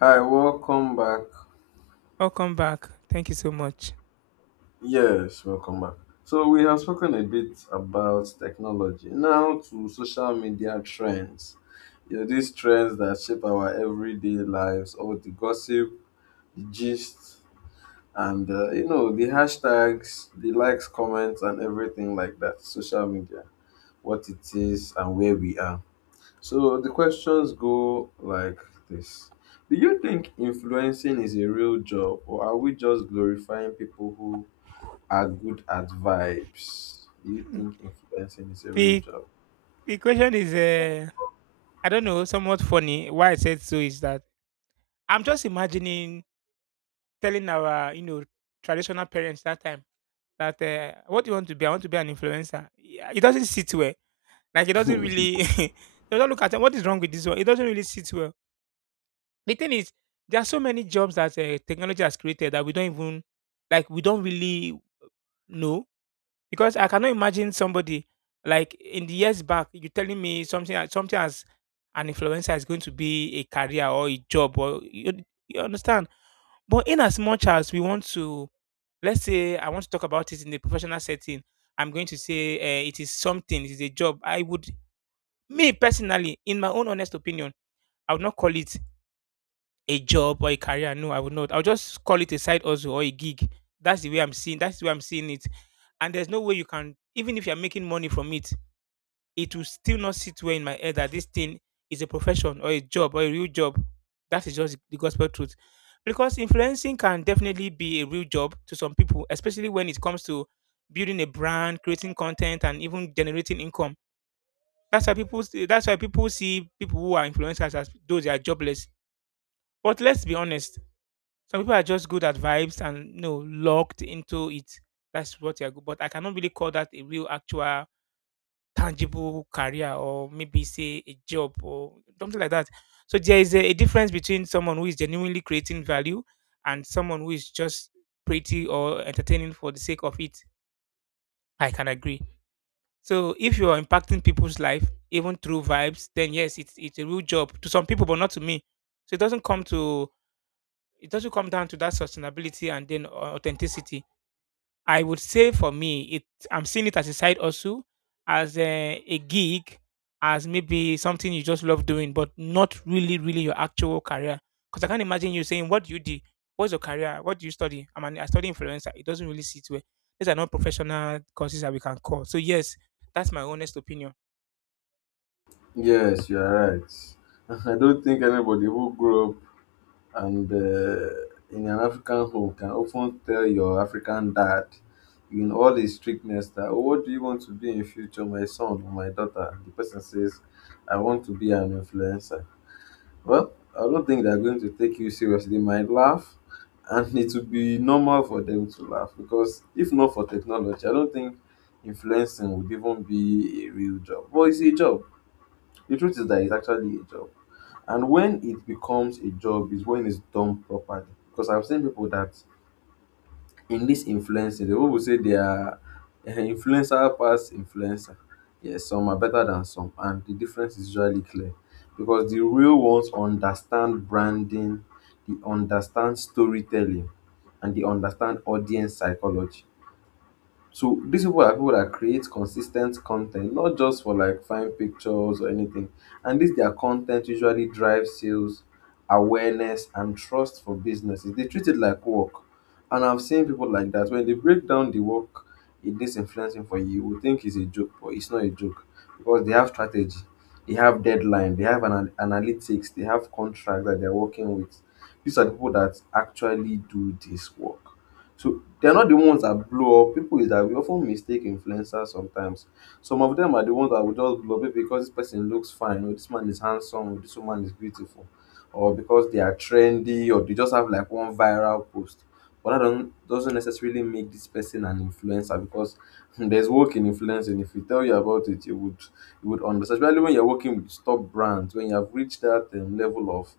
Hi, welcome back. Welcome back. Thank you so much. Yes, welcome back. So, we have spoken a bit about technology. Now, to social media trends. You know, these trends that shape our everyday lives, all the gossip, the gist, and, you know, the hashtags, the likes, comments, and everything like that. Social media, what it is, and where we are. So the questions go like this. Do you think influencing is a real job, or are we just glorifying people who are good at vibes? Do you think influencing is a real The job? the question is I don't know, somewhat funny. Why I said so is that I'm just imagining telling our, traditional parents that time that what do you want to be? I want to be an influencer. Yeah, it doesn't sit well. Like it doesn't really they don't look at it, what is wrong with this one. It doesn't really sit well. The thing is, there are so many jobs that technology has created that we don't even like we don't really know. Because I cannot imagine somebody like in the years back, you telling me something as an influencer is going to be a career or a job or you understand. But in as much as we want to, let's say I want to talk about it in the professional setting, I'm going to say it is something, it is a job. Me personally, in my own honest opinion, I would not call it a job or a career. No, I would not. I'll just call it a side hustle or a gig. That's the way I'm seeing. That's the way I'm seeing it. And there's no way you can, even if you're making money from it, it will still not sit well in my head that this thing is a profession or a job or a real job. That is just the gospel truth. Because influencing can definitely be a real job to some people, especially when it comes to building a brand, creating content, and even generating income. That's why people. That's why people see people who are influencers as though they are jobless. But let's be honest, some people are just good at vibes and you know locked into it. That's what they are good. But I cannot really call that a real actual tangible career or maybe say a job or something like that. So there is a difference between someone who is genuinely creating value and someone who is just pretty or entertaining for the sake of it. I can agree. So if you are impacting people's life even through vibes, then yes, it's a real job to some people, but not to me. So it doesn't come to, it doesn't come down to that sustainability and then authenticity. I would say for me, it, I'm seeing it as a side also, as a gig, as maybe something you just love doing, but not really, really your actual career. Because I can't imagine you saying, "What do you do? What's your career? What do you study?" I study influencer. It doesn't really sit well. These are not professional courses that we can call. So yes, that's my honest opinion. Yes, you are right. I don't think anybody who grew up and in an African home can often tell your African dad in all his strictness that, oh, what do you want to be in future, my son or my daughter? The person says, I want to be an influencer. Well, I don't think they're going to take you seriously. They might laugh, and it will be normal for them to laugh, because if not for technology, I don't think influencing would even be a real job. Well, it's a job. The truth is that it's actually a job, and when it becomes a job is when it's done properly. Because I've seen people that in this influencing, the people say they are influencer pass influencer. Yes, some are better than some, and the difference is usually clear because the real ones understand branding, they understand storytelling, and they understand audience psychology. So these people are people that create consistent content, not just for like fine pictures or anything. And this their content usually drives sales, awareness, and trust for businesses. They treat it like work. And I've seen people like that. When they break down the work it is influencing for you, you would think it's a joke, but it's not a joke because they have strategy, they have deadline, they have an analytics, they have contract that they're working with. These are the people that actually do this work. So they're not the ones that blow up. People is that we often mistake influencers sometimes. Some of them are the ones that will just blow up maybe because this person looks fine, or this man is handsome, or this woman is beautiful, or because they are trendy, or they just have like one viral post. But that don't, doesn't necessarily make this person an influencer, because there's work in influencing. If we tell you about it, you would understand. Especially when you're working with top brands, when you have reached that level of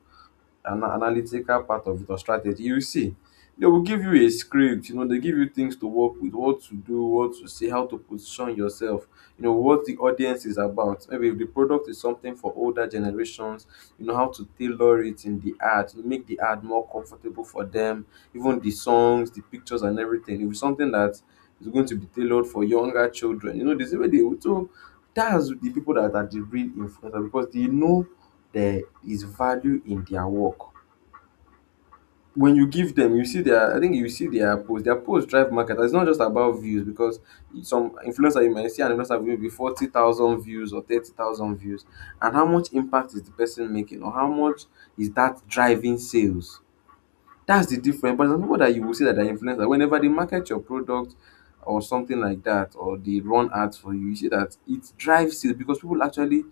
analytical part of it or strategy, you see, they will give you a script. You know, they give you things to work with, what to do, what to say, how to position yourself. You know what the audience is about. Maybe if the product is something for older generations, you know how to tailor it in the ad, you make the ad more comfortable for them. Even the songs, the pictures, and everything. If it's something that is going to be tailored for younger children, you know, this is where they would. So that's the people that are the real influencer because they know there is value in their work. When you give them, you see their. I think you see their post. Their post drive market. It's not just about views, because some influencer you might see an influencer with maybe 40,000 views or 30,000 views, and how much impact is the person making, or how much is that driving sales? That's the difference. But some people that you will see that are influencers, whenever they market your product or something like that, or they run ads for you, you see that it drives it because people actually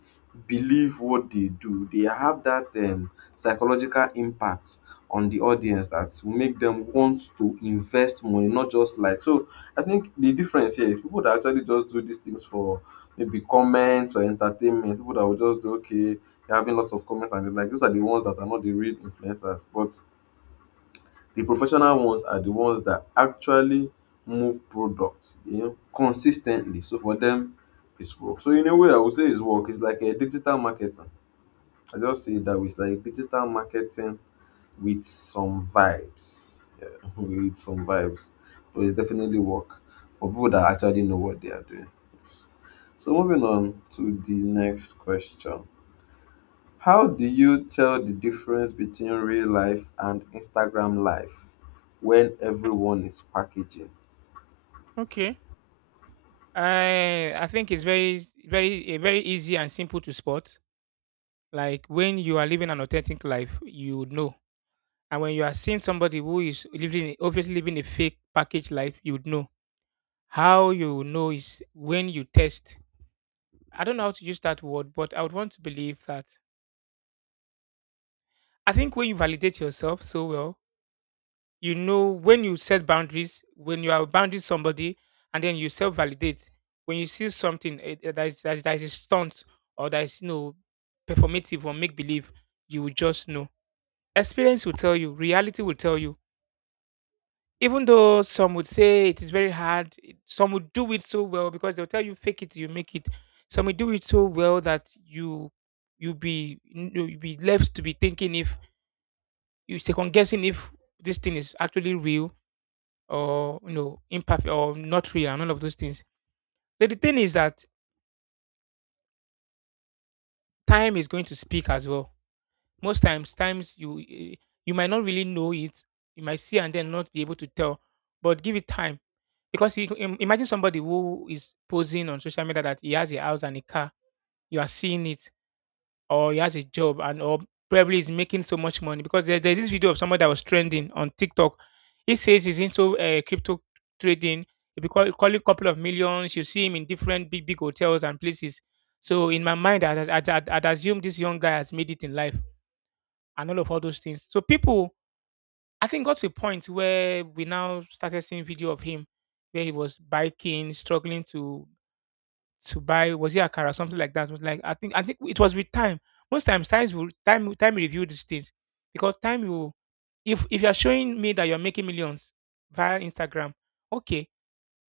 believe what they do. They have that psychological impact on the audience that will make them want to invest money, not just like. So I think the difference here is people that actually just do these things for maybe comments or entertainment, people that will just do, okay, they're having lots of comments and they like, those are the ones that are not the real influencers. But the professional ones are the ones that actually move products, you know, consistently. So for them, it's work. So in a way, I would say it's work. It's like a digital marketing. I just say it that way. It's like digital marketing with some vibes. Yeah, with some vibes. But it's definitely work for people that actually know what they are doing. Yes. So moving on to the next question. How do you tell the difference between real life and Instagram life when everyone is packaging? Okay. I think it's very very very easy and simple to spot. Like when you are living an authentic life, you would know. And when you are seeing somebody who is living, obviously living a fake package life, you'd know. How you would know is when you test. I don't know how to use that word, but I would want to believe that. I think when you validate yourself so well, you know when you set boundaries, when you are bounding somebody, and then you self validate. When you see something that is, that is, that is a stunt or that is you know, performative or make believe, you will just know. Experience will tell you, reality will tell you. Even though some would say it is very hard, some would do it so well because they'll tell you fake it, you make it. Some will do it so well that you you be left to be thinking if you second guessing if this thing is actually real or you know imperfect or not real and all of those things. So the thing is that time is going to speak as well. Times you you might not really know it. You might see and then not be able to tell, but give it time. Because you im imagine somebody who is posing on social media that he has a house and a car, you are seeing it, or he has a job and or probably is making so much money. Because there's this video of someone that was trending on TikTok. He says he's into crypto trading. Calling a couple of millions. You see him in different big, big hotels and places. So in my mind, I'd assume this young guy has made it in life and all of all those things. So people I think got to a point where we now started seeing video of him where he was biking, struggling to buy was it a car or something like that. It was like I think it was with time. Most time will review these things because time will, if you're showing me that you're making millions via Instagram, okay,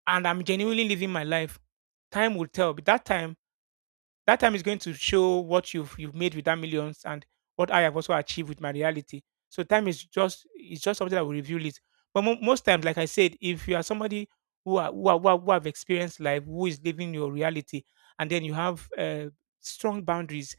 and I'm genuinely living my life, time will tell. But that time is going to show what you've made with that millions and what I have also achieved with my reality. So time is just, it's just something that will reveal it. But most times, like I said, if you are somebody who have experienced life, who is living your reality, and then you have strong boundaries,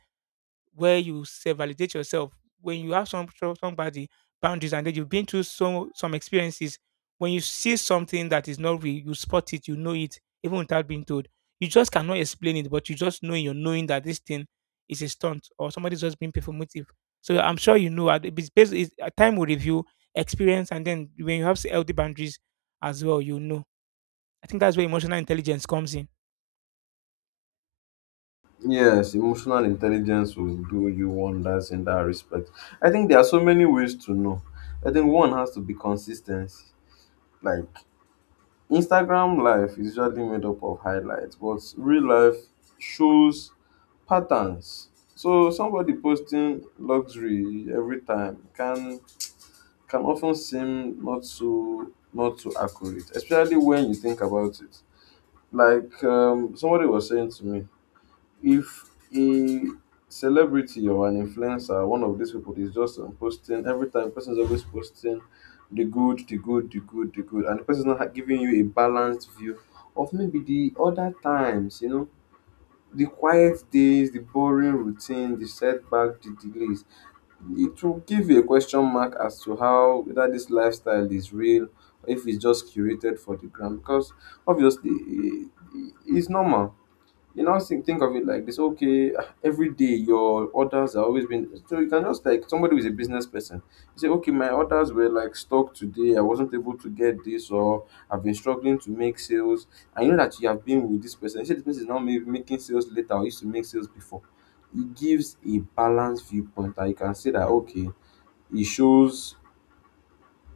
where you self validate yourself, when you have somebody boundaries and then you've been through some experiences. When you see something that is not real, you spot it, you know it even without being told. You just cannot explain it, but you just know in your knowing that this thing is a stunt or somebody's just being performative. So I'm sure you know, it's based, time will review experience, and then when you have healthy boundaries as well, you know, I think that's where emotional intelligence comes in. Yes, emotional intelligence will do you wonders in that respect. I think there are so many ways to know. I think one has to be consistency. Like Instagram life is usually made up of highlights, but real life shows patterns. So somebody posting luxury every time can often seem not so accurate, especially when you think about it. Like somebody was saying to me, if a celebrity or an influencer, one of these people is just posting every time, person is always posting the good, the good, the good, the good, and the person is not giving you a balanced view of maybe the other times, you know, the quiet days, the boring routine, the setback, the delays, it will give a question mark as to how whether this lifestyle is real or if it's just curated for the gram, because obviously it's normal. You now think of it like this: okay, every day your orders are always been so you can just like somebody who is a business person. You say, okay, my orders were like stuck today. I wasn't able to get this, or I've been struggling to make sales. And you know that you have been with this person. You say this person is now maybe making sales later or used to make sales before. It gives a balanced viewpoint that you can say that okay, it shows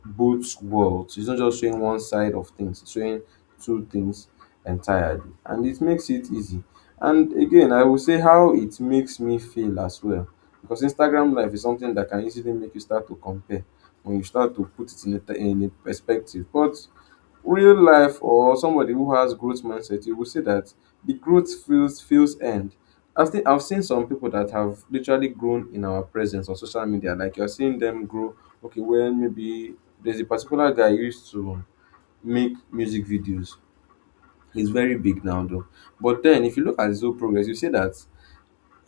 both worlds. It's not just showing one side of things, it's showing two things entirely. And it makes it easy. And again, I will say how it makes me feel as well. Because Instagram life is something that can easily make you start to compare when you start to put it in a perspective. But real life or somebody who has growth mindset, you will see that the growth feels end. I've seen some people that have literally grown in our presence on social media. Like you're seeing them grow. Okay, well maybe there's a particular guy who used to make music videos. He's very big now though. But then if you look at his whole progress, you see that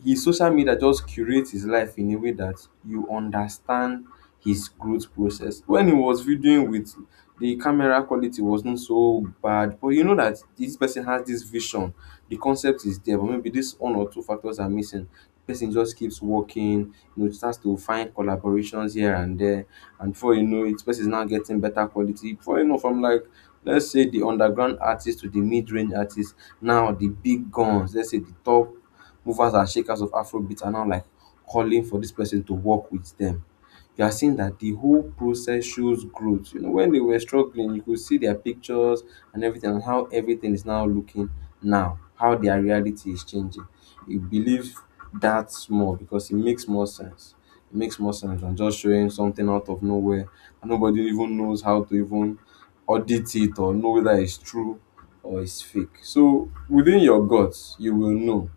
his social media just curates his life in a way that you understand his growth process. When he was videoing with the camera quality wasn't so bad, but you know that this person has this vision. The concept is there, but maybe this one or two factors are missing. The person just keeps working, you know, starts to find collaborations here and there, and before you know it, person is now getting better quality. Before you know, from like let's say the underground artist to the mid-range artist, now the big guns, let's say the top movers and shakers of Afrobeat are now like calling for this person to work with them. You are seeing that the whole process shows growth. You know, when they were struggling, you could see their pictures and everything, and how everything is now looking now, how their reality is changing. You believe that more because it makes more sense. It makes more sense than just showing something out of nowhere and nobody even knows how to even audit it or know whether it's true or it's fake. So within your guts, you will know.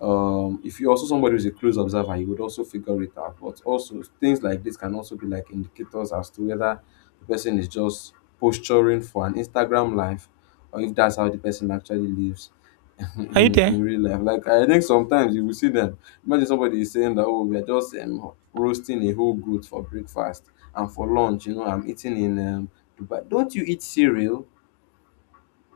If you're also somebody who's a close observer, you would also figure it out, but also things like this can also be like indicators as to whether the person is just posturing for an Instagram life or if that's how the person actually lives Are you in, there? in real life. Like, I think sometimes you will see them. Imagine somebody is saying that, oh, we're just roasting a whole goat for breakfast and for lunch, you know, I'm eating in Dubai. Don't you eat cereal?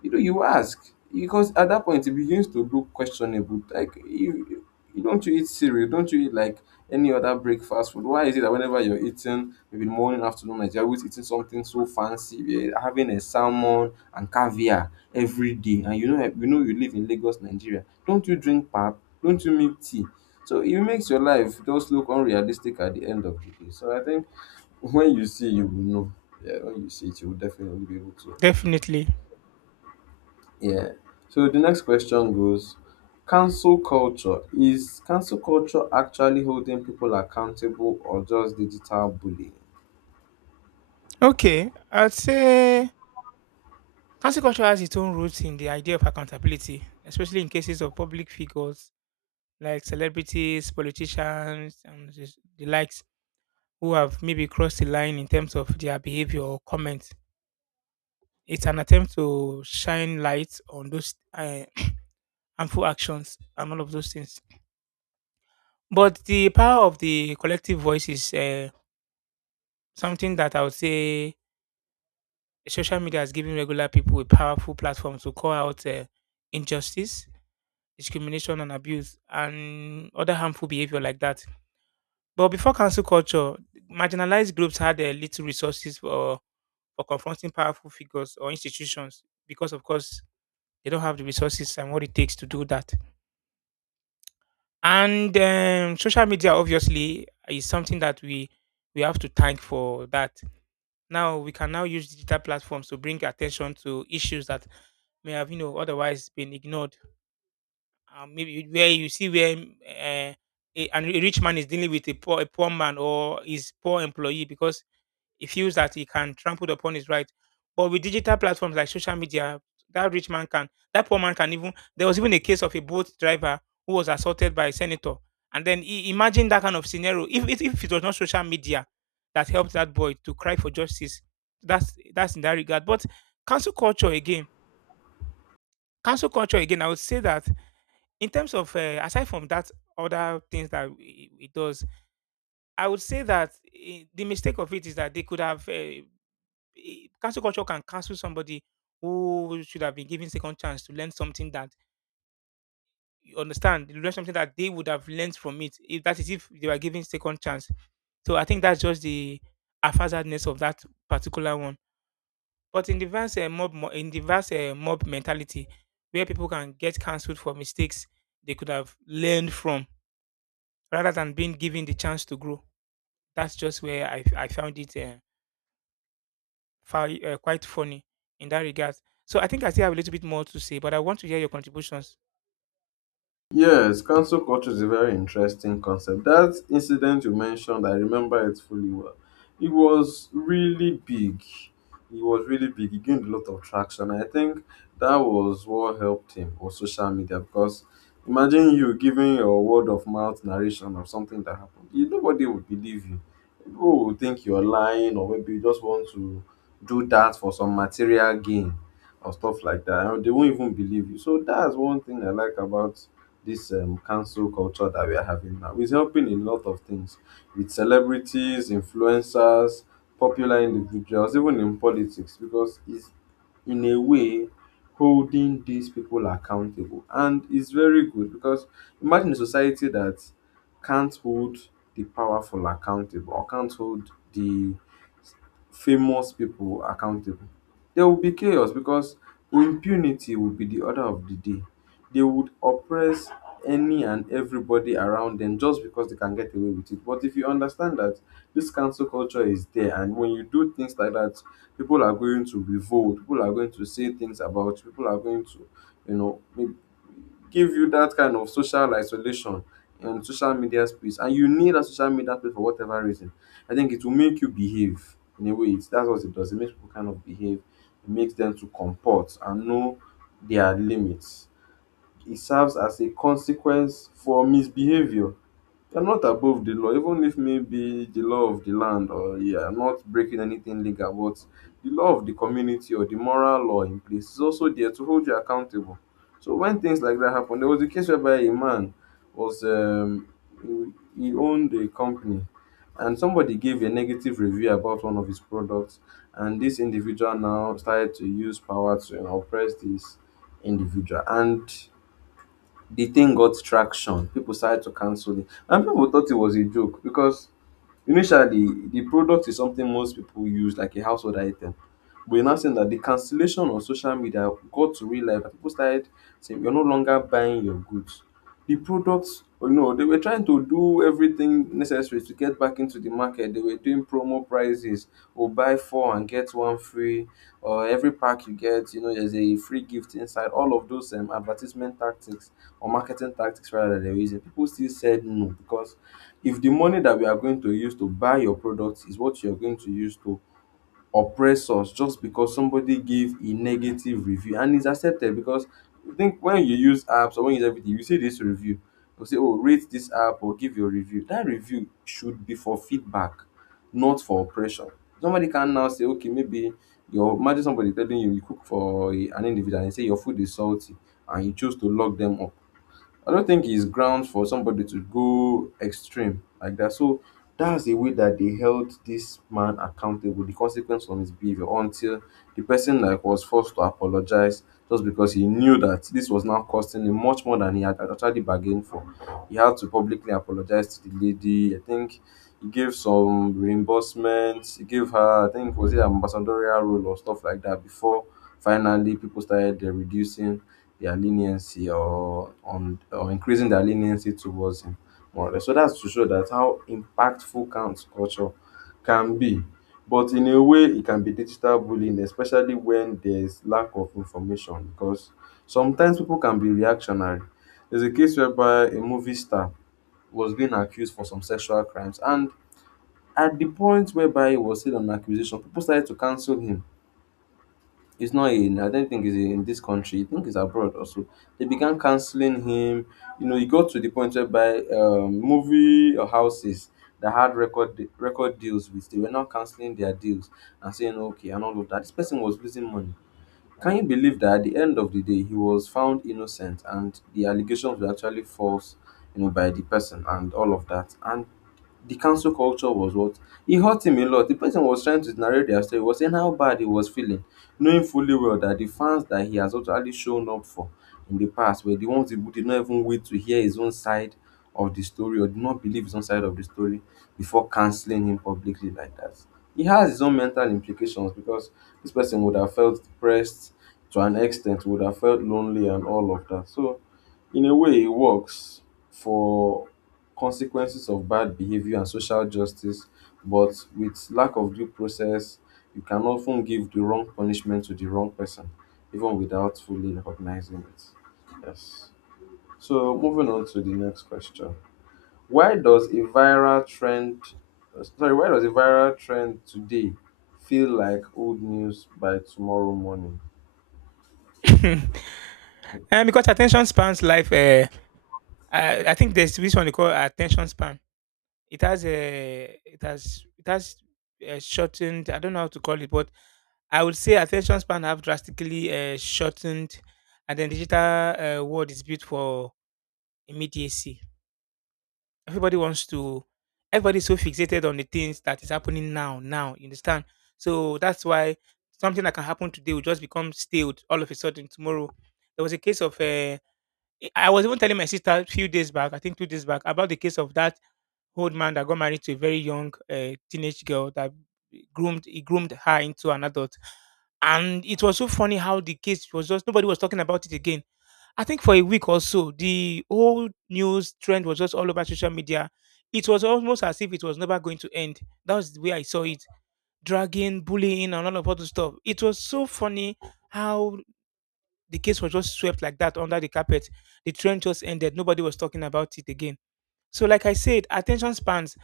You know, you ask because at that point it begins to look questionable. Like, you don't, you eat cereal, don't you eat like any other breakfast food? Why is it that whenever you're eating, maybe morning, afternoon, night, you're always eating something so fancy? You're having a salmon and caviar every day, and, you know, you know you live in Lagos, Nigeria. Don't you drink pap? Don't you make tea? So it makes your life just look unrealistic at the end of the day. So I think when you see, you will know. Yeah, when you see it, you will definitely be able to. Definitely. Yeah. So the next question goes, cancel culture, is cancel culture actually holding people accountable or just digital bullying? Okay, I'd say cancel culture has its own roots in the idea of accountability, especially in cases of public figures like celebrities, politicians, and the likes who have maybe crossed the line in terms of their behavior or comments. It's an attempt to shine light on those harmful actions and all of those things. But the power of the collective voice is something that I would say social media has given regular people a powerful platform to call out injustice, discrimination and abuse and other harmful behavior like that. But before cancel culture, marginalized groups had little resources for confronting powerful figures or institutions because, of course, they don't have the resources and what it takes to do that. And social media, obviously, is something that we have to thank for that. Now we can now use digital platforms to bring attention to issues that may have, you know, otherwise been ignored. Maybe where you see where a rich man is dealing with a poor man or his poor employee because he feels that he can trample upon his right. But with digital platforms like social media, that poor man can even. There was even a case of a boat driver who was assaulted by a senator, and then imagine that kind of scenario. If if it was not social media that helped that boy to cry for justice, that's in that regard. But cancel culture again, cancel culture again. I would say that in terms of, aside from that, other things that it does, I would say that the mistake of it is that they could have, cancel culture can cancel somebody who should have been given second chance to learn something that you understand, learn something that they would have learned from it. If that is if they were given second chance. So I think that's just the haphazardness of that particular one. But in the vast in the vast mob mentality, where people can get cancelled for mistakes they could have learned from, rather than being given the chance to grow. That's just where I found it quite funny in that regard. So I think I still have a little bit more to say, but I want to hear your contributions. Yes, cancel culture is a very interesting concept. That incident you mentioned, I remember it fully well. It was really big. It was really big. He gained a lot of traction. I think that was what helped him, was social media, because imagine you giving your word of mouth narration of something that happened. You, nobody would believe you. People would think you're lying or maybe you just want to do that for some material gain or stuff like that. And they won't even believe you. So that's one thing I like about this cancel culture that we are having now. It's helping in a lot of things with celebrities, influencers, popular individuals, even in politics, because it's, in a way, holding these people accountable. And it's very good because imagine a society that can't hold the powerful accountable or can't hold the famous people accountable. There will be chaos because impunity will be the order of the day. They would oppress any and everybody around them just because they can get away with it. But if you understand that this cancel culture is there, and when you do things like that, people are going to revolt, people are going to say things about you, people are going to, you know, maybe give you that kind of social isolation and social media space. And you need a social media space for whatever reason. I think it will make you behave in a way. That's what it does. It makes people kind of behave, it makes them to comport and know their limits. It serves as a consequence for misbehavior. You're not above the law, even if maybe the law of the land or you are not breaking anything legal, but the law of the community or the moral law in place is also there to hold you accountable. So when things like that happen, there was a case whereby a man was he he owned a company, and somebody gave a negative review about one of his products, and this individual now started to use power to, you know, oppress this individual, and the thing got traction. People started to cancel it. And people thought it was a joke because initially the product is something most people use, like a household item. But are now seeing that the cancellation on social media got to real life. That People started saying, you're no longer buying your goods, the products. You know, they were trying to do everything necessary to get back into the market. They were doing promo prices or buy four and get one free, or every pack you get, you know, there's a free gift inside, all of those advertisement tactics or marketing tactics, rather, that they were using. People still said no because if the money that we are going to use to buy your product is what you're going to use to oppress us just because somebody gave a negative review, and it's accepted because I think when you use apps or when you use everything, you see this review. They'll say, oh, rate this app or give your review. That review should be for feedback, not for oppression. Somebody can now say, okay, maybe your, imagine somebody telling you, you cook for an individual and say your food is salty, and you choose to lock them up. I don't think it's grounds for somebody to go extreme like that. So that's the way that they held this man accountable, the consequence of his behavior, until the person, like, was forced to apologize just because he knew that this was now costing him much more than he had actually bargained for. He had to publicly apologize to the lady. I think he gave some reimbursements. He gave her, I think, was it an ambassadorial role or stuff like that, before finally people started reducing their leniency or, on, or increasing their leniency towards him, more or less. So that's to show that how impactful count culture can be. But in a way, it can be digital bullying, especially when there's lack of information because sometimes people can be reactionary. There's a case whereby a movie star was being accused for some sexual crimes, and at the point whereby he was still on accusation, people started to cancel him. He's not in, I don't think he's in this country. I think he's abroad also. They began canceling him. You know, he got to the point whereby movie or houses that had record deals with, they were now canceling their deals and saying, okay, and all of that. This person was losing money. Can you believe that at the end of the day he was found innocent and the allegations were actually false, you know, by the person and all of that. And the cancel culture was what, it hurt him a lot. The person was trying to narrate their story, was saying how bad he was feeling, knowing fully well that the fans that he has actually shown up for in the past were the ones who did not even wait to hear his own side of the story or did not believe his own side of the story before canceling him publicly like that. It has its own mental implications because this person would have felt depressed to an extent, would have felt lonely and all of that. So, in a way, it works for consequences of bad behavior and social justice, but with lack of due process, you can often give the wrong punishment to the wrong person, even without fully recognizing it. Yes. So, moving on to the next question. Why does a viral trend sorry, why does a viral trend today feel like old news by tomorrow morning? And because attention spans life, I think there's this one they call attention span. It has it has shortened. I don't know how to call it, but I would say attention span have drastically shortened, and then digital world is built for immediacy. Everybody wants to everybody's so fixated on the things that is happening now, you understand. So that's why something that can happen today will just become stale all of a sudden tomorrow. There was a case of I was even telling my sister a few days back, I think 2 days back, about the case of that old man that got married to a very young teenage girl that groomed her into an adult. And it was so funny how the case was just, nobody was talking about it again. I think for a week or so, the whole news trend was just all over social media. It was almost as if it was never going to end. That was the way I saw it. Dragging, bullying, and all of other stuff. It was so funny how the case was just swept like that under the carpet. The trend just ended. Nobody was talking about it again. So, like I said, attention spans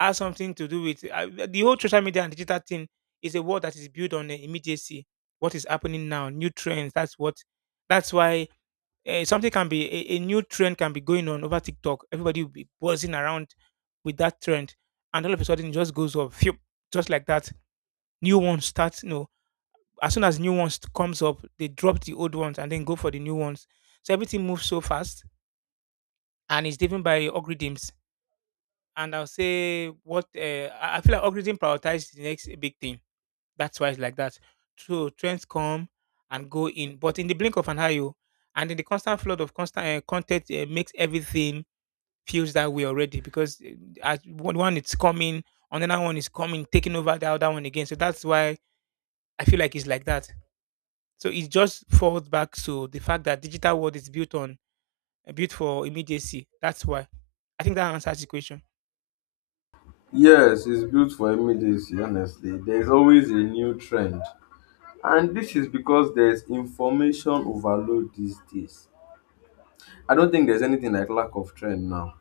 has something to do with the whole social media and digital thing is a world that is built on immediacy. What is happening now, new trends. That's what. That's why something can be a new trend can be going on over TikTok. Everybody will be buzzing around with that trend, and all of a sudden it just goes up, phew, just like that. New ones start. You know, as soon as new ones comes up, they drop the old ones and then go for the new ones. So everything moves so fast, and it's driven by algorithms. And I'll say what uh, I feel like algorithm prioritize the next big thing. That's why it's like that. So trends come and go in, but in the blink of an eye, oh, and in the constant flood of constant content makes everything feels that way already because as one is coming, another one is coming, taking over the other one again. So that's why I feel like it's like that. So it just falls back to the fact that digital world is built on built for immediacy. That's why. I think that answers the question. Yes, it's built for immediacy, honestly. There's always a new trend. And this is because there's information overload these days. I don't think there's anything like lack of trend now.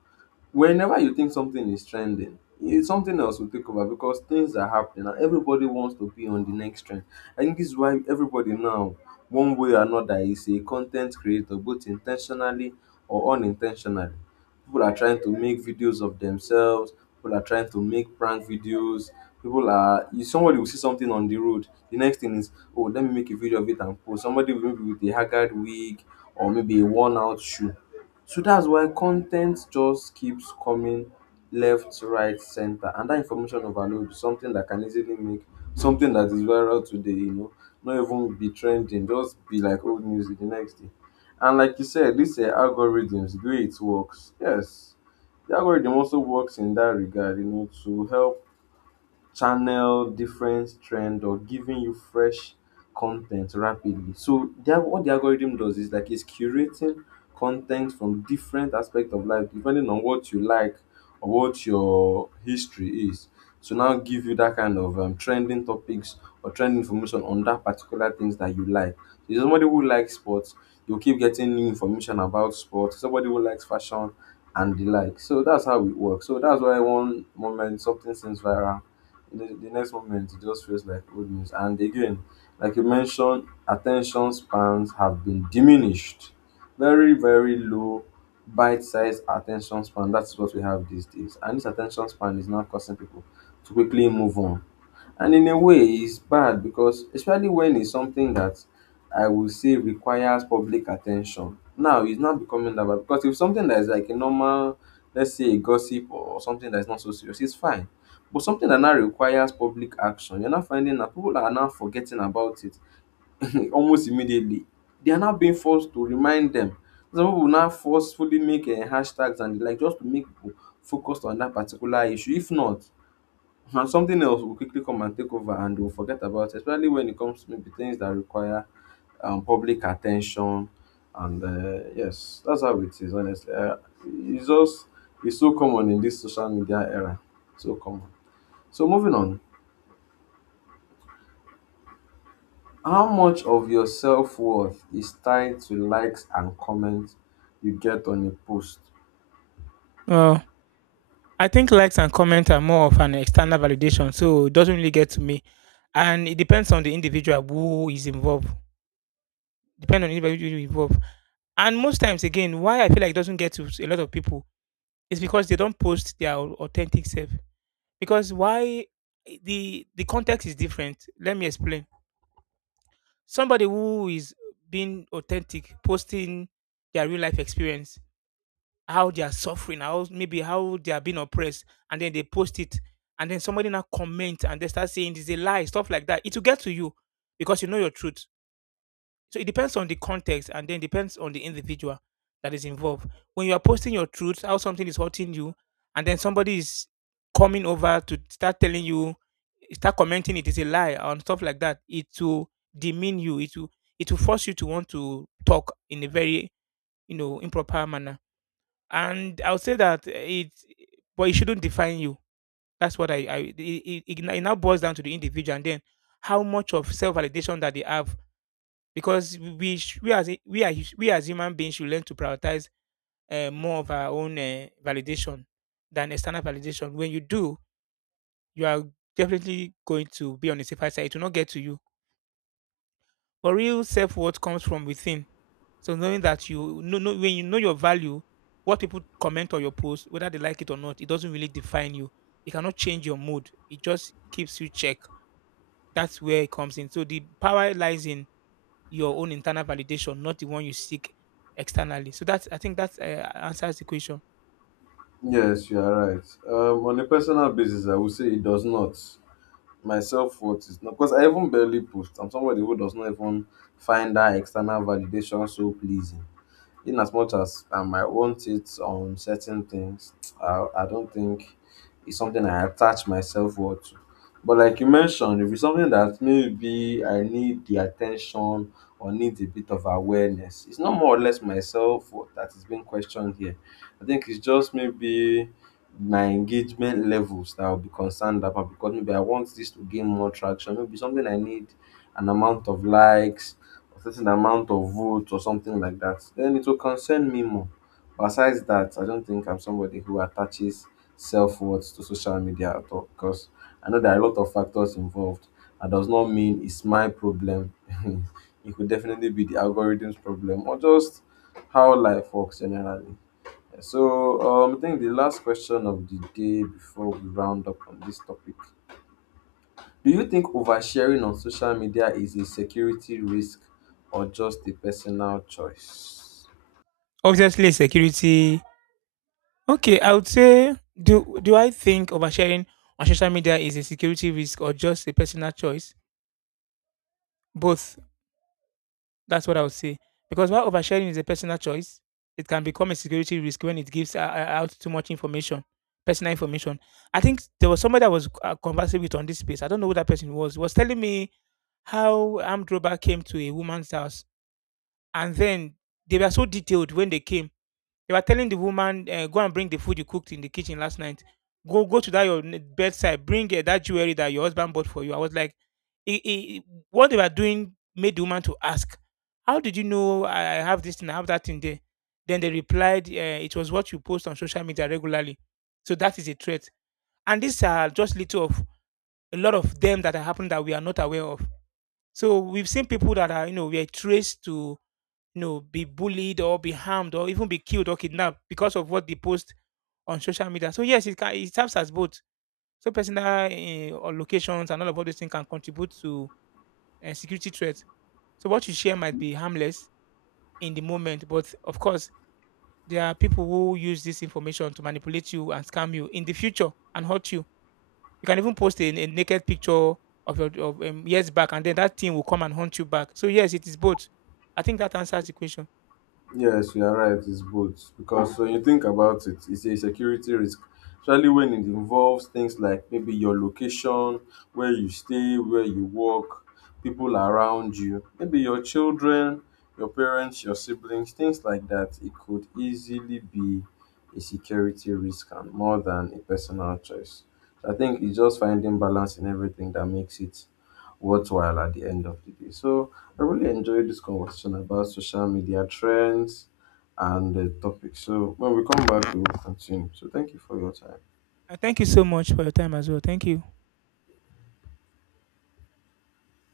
Whenever you think something is trending, it's something else will take over because things are happening and everybody wants to be on the next trend. I think this is why everybody now, one way or another, is a content creator, both intentionally or unintentionally. People are trying to make videos of themselves, people are trying to make prank videos. People are, if somebody will see something on the road, the next thing is, oh, let me make a video of it and post. Somebody will maybe with a haggard wig or maybe a worn out shoe. So that's why content just keeps coming left, right, center, and that information overload is something that can easily make something that is viral today, you know, not even be trending, just be like old news the next day. And like you said, these algorithms, the way it works, yes, the algorithm also works in that regard, you know, to help channel different trend or giving you fresh content rapidly. So the, what the algorithm does is like it's curating content from different aspects of life depending on what you like or what your history is. So now give you that kind of trending topics or trend information on that particular things that you like. So if somebody who likes sports, you'll keep getting new information about sports. Somebody who likes fashion and the like. So that's how it works. So that's why one moment something seems viral, the next moment it just feels like old news. And again, like you mentioned, attention spans have been diminished. Very, very low bite-sized attention span. That's what we have these days. And this attention span is now causing people to quickly move on. And in a way, it's bad because especially when it's something that I would say requires public attention. Now it's not becoming that bad because if something that is like a normal, let's say a gossip or something that's not so serious, it's fine, but something that now requires public action, you're now finding that people are now forgetting about it almost immediately. They are now being forced to remind them. Some people now forcefully make hashtags and the like just to make people focused on that particular issue. If not, and something else will quickly come and take over and they'll forget about it, especially when it comes to maybe things that require public attention. And yes, that's how it is, honestly. It's just, it's so common in this social media era. So common. So moving on. How much of your self-worth is tied to likes and comments you get on a post? Uh I think likes and comments are more of an external validation, so it doesn't really get to me. And it depends on the individual who is involved. Depend on the individual involved. And most times, again, why I feel like it doesn't get to a lot of people is because they don't post their authentic self. Because why the context is different. Let me explain. Somebody who is being authentic, posting their real life experience, how they are suffering, how maybe how they are being oppressed, and then they post it, and then somebody now comment and they start saying it's a lie, stuff like that. It will get to you because you know your truth. So it depends on the context, and then depends on the individual that is involved. When you are posting your truth, how something is hurting you, and then somebody is coming over to start telling you, start commenting it is a lie and stuff like that. It will demean you. It will force you to want to talk in a very, you know, improper manner. And I'll say that it, but it shouldn't define you. That's what I it, it, it it now boils down to the individual and then how much of self validation that they have, because we sh- we as we are hu- we as human beings should learn to prioritize more of our own validation than external validation. When you do, you are definitely going to be on the safer side. It will not get to you. But real self worth comes from within. So knowing that, you know, when you know your value, what people comment on your post, whether they like it or not, it doesn't really define you. It cannot change your mood. It just keeps you check. That's where it comes in. So the power lies in your own internal validation, not the one you seek externally. So that's, I think that answers the question. Yes, you are right. On a personal basis, I would say it does not. My self-worth is not, because I even barely post. I'm somebody who does not even find that external validation so pleasing. In as much as I might want it on certain things, I don't think it's something I attach myself well to. But like you mentioned, if it's something that maybe I need the attention or need a bit of awareness, it's not more or less myself that is being questioned here. I think it's just maybe my engagement levels that I'll be concerned about because maybe I want this to gain more traction. Maybe something I need an amount of likes, a certain amount of votes or something like that, then it will concern me more. Besides that, I don't think I'm somebody who attaches self worth to social media at all because I know there are a lot of factors involved. That does not mean it's my problem. It could definitely be the algorithm's problem or just how life works generally. So I think the last question of the day before we round up on this topic, do you think oversharing on social media is a security risk or just a personal choice? Obviously, security. Okay, I would say, do I think oversharing on social media is a security risk or just a personal choice? Both. That's what I would say. Because while oversharing is a personal choice, it can become a security risk when it gives out too much information, personal information. I think there was somebody I was conversing with on this space. I don't know who that person was. Was telling me how armed robber came to a woman's house, and then they were so detailed when they came. They were telling the woman, go and bring the food you cooked in the kitchen last night. Go to that your bedside. Bring that jewelry that your husband bought for you. I was like, I what they were doing made the woman to ask, how did you know I have this thing? I have that thing there. Then they replied, it was what you post on social media regularly. So that is a threat. And these are just little of a lot of them that are happening that we are not aware of. So we've seen people that are, you know, we are traced to, you know, be bullied or be harmed or even be killed or kidnapped because of what they post on social media. So yes, it can, it serves as both. So personal or locations and all of all those things can contribute to security threats. So what you share might be harmless in the moment, but of course there are people who use this information to manipulate you and scam you in the future and hurt you. You can even post a naked picture of your of, years back, and then that thing will come and hunt you back. So yes, it is both. I think that answers the question. Yes, you are right. It's both because when you think about it, it's a security risk, especially when it involves things like maybe your location, where you stay, where you work, people around you, maybe your children, your parents, your siblings, things like that. It could easily be a security risk and more than a personal choice. So, I think it's just finding balance in everything that makes it worthwhile at the end of the day. So I really enjoyed this conversation about social media trends and the topic. So when we come back, we will continue. So thank you for your time. And thank you so much for your time as well. Thank you.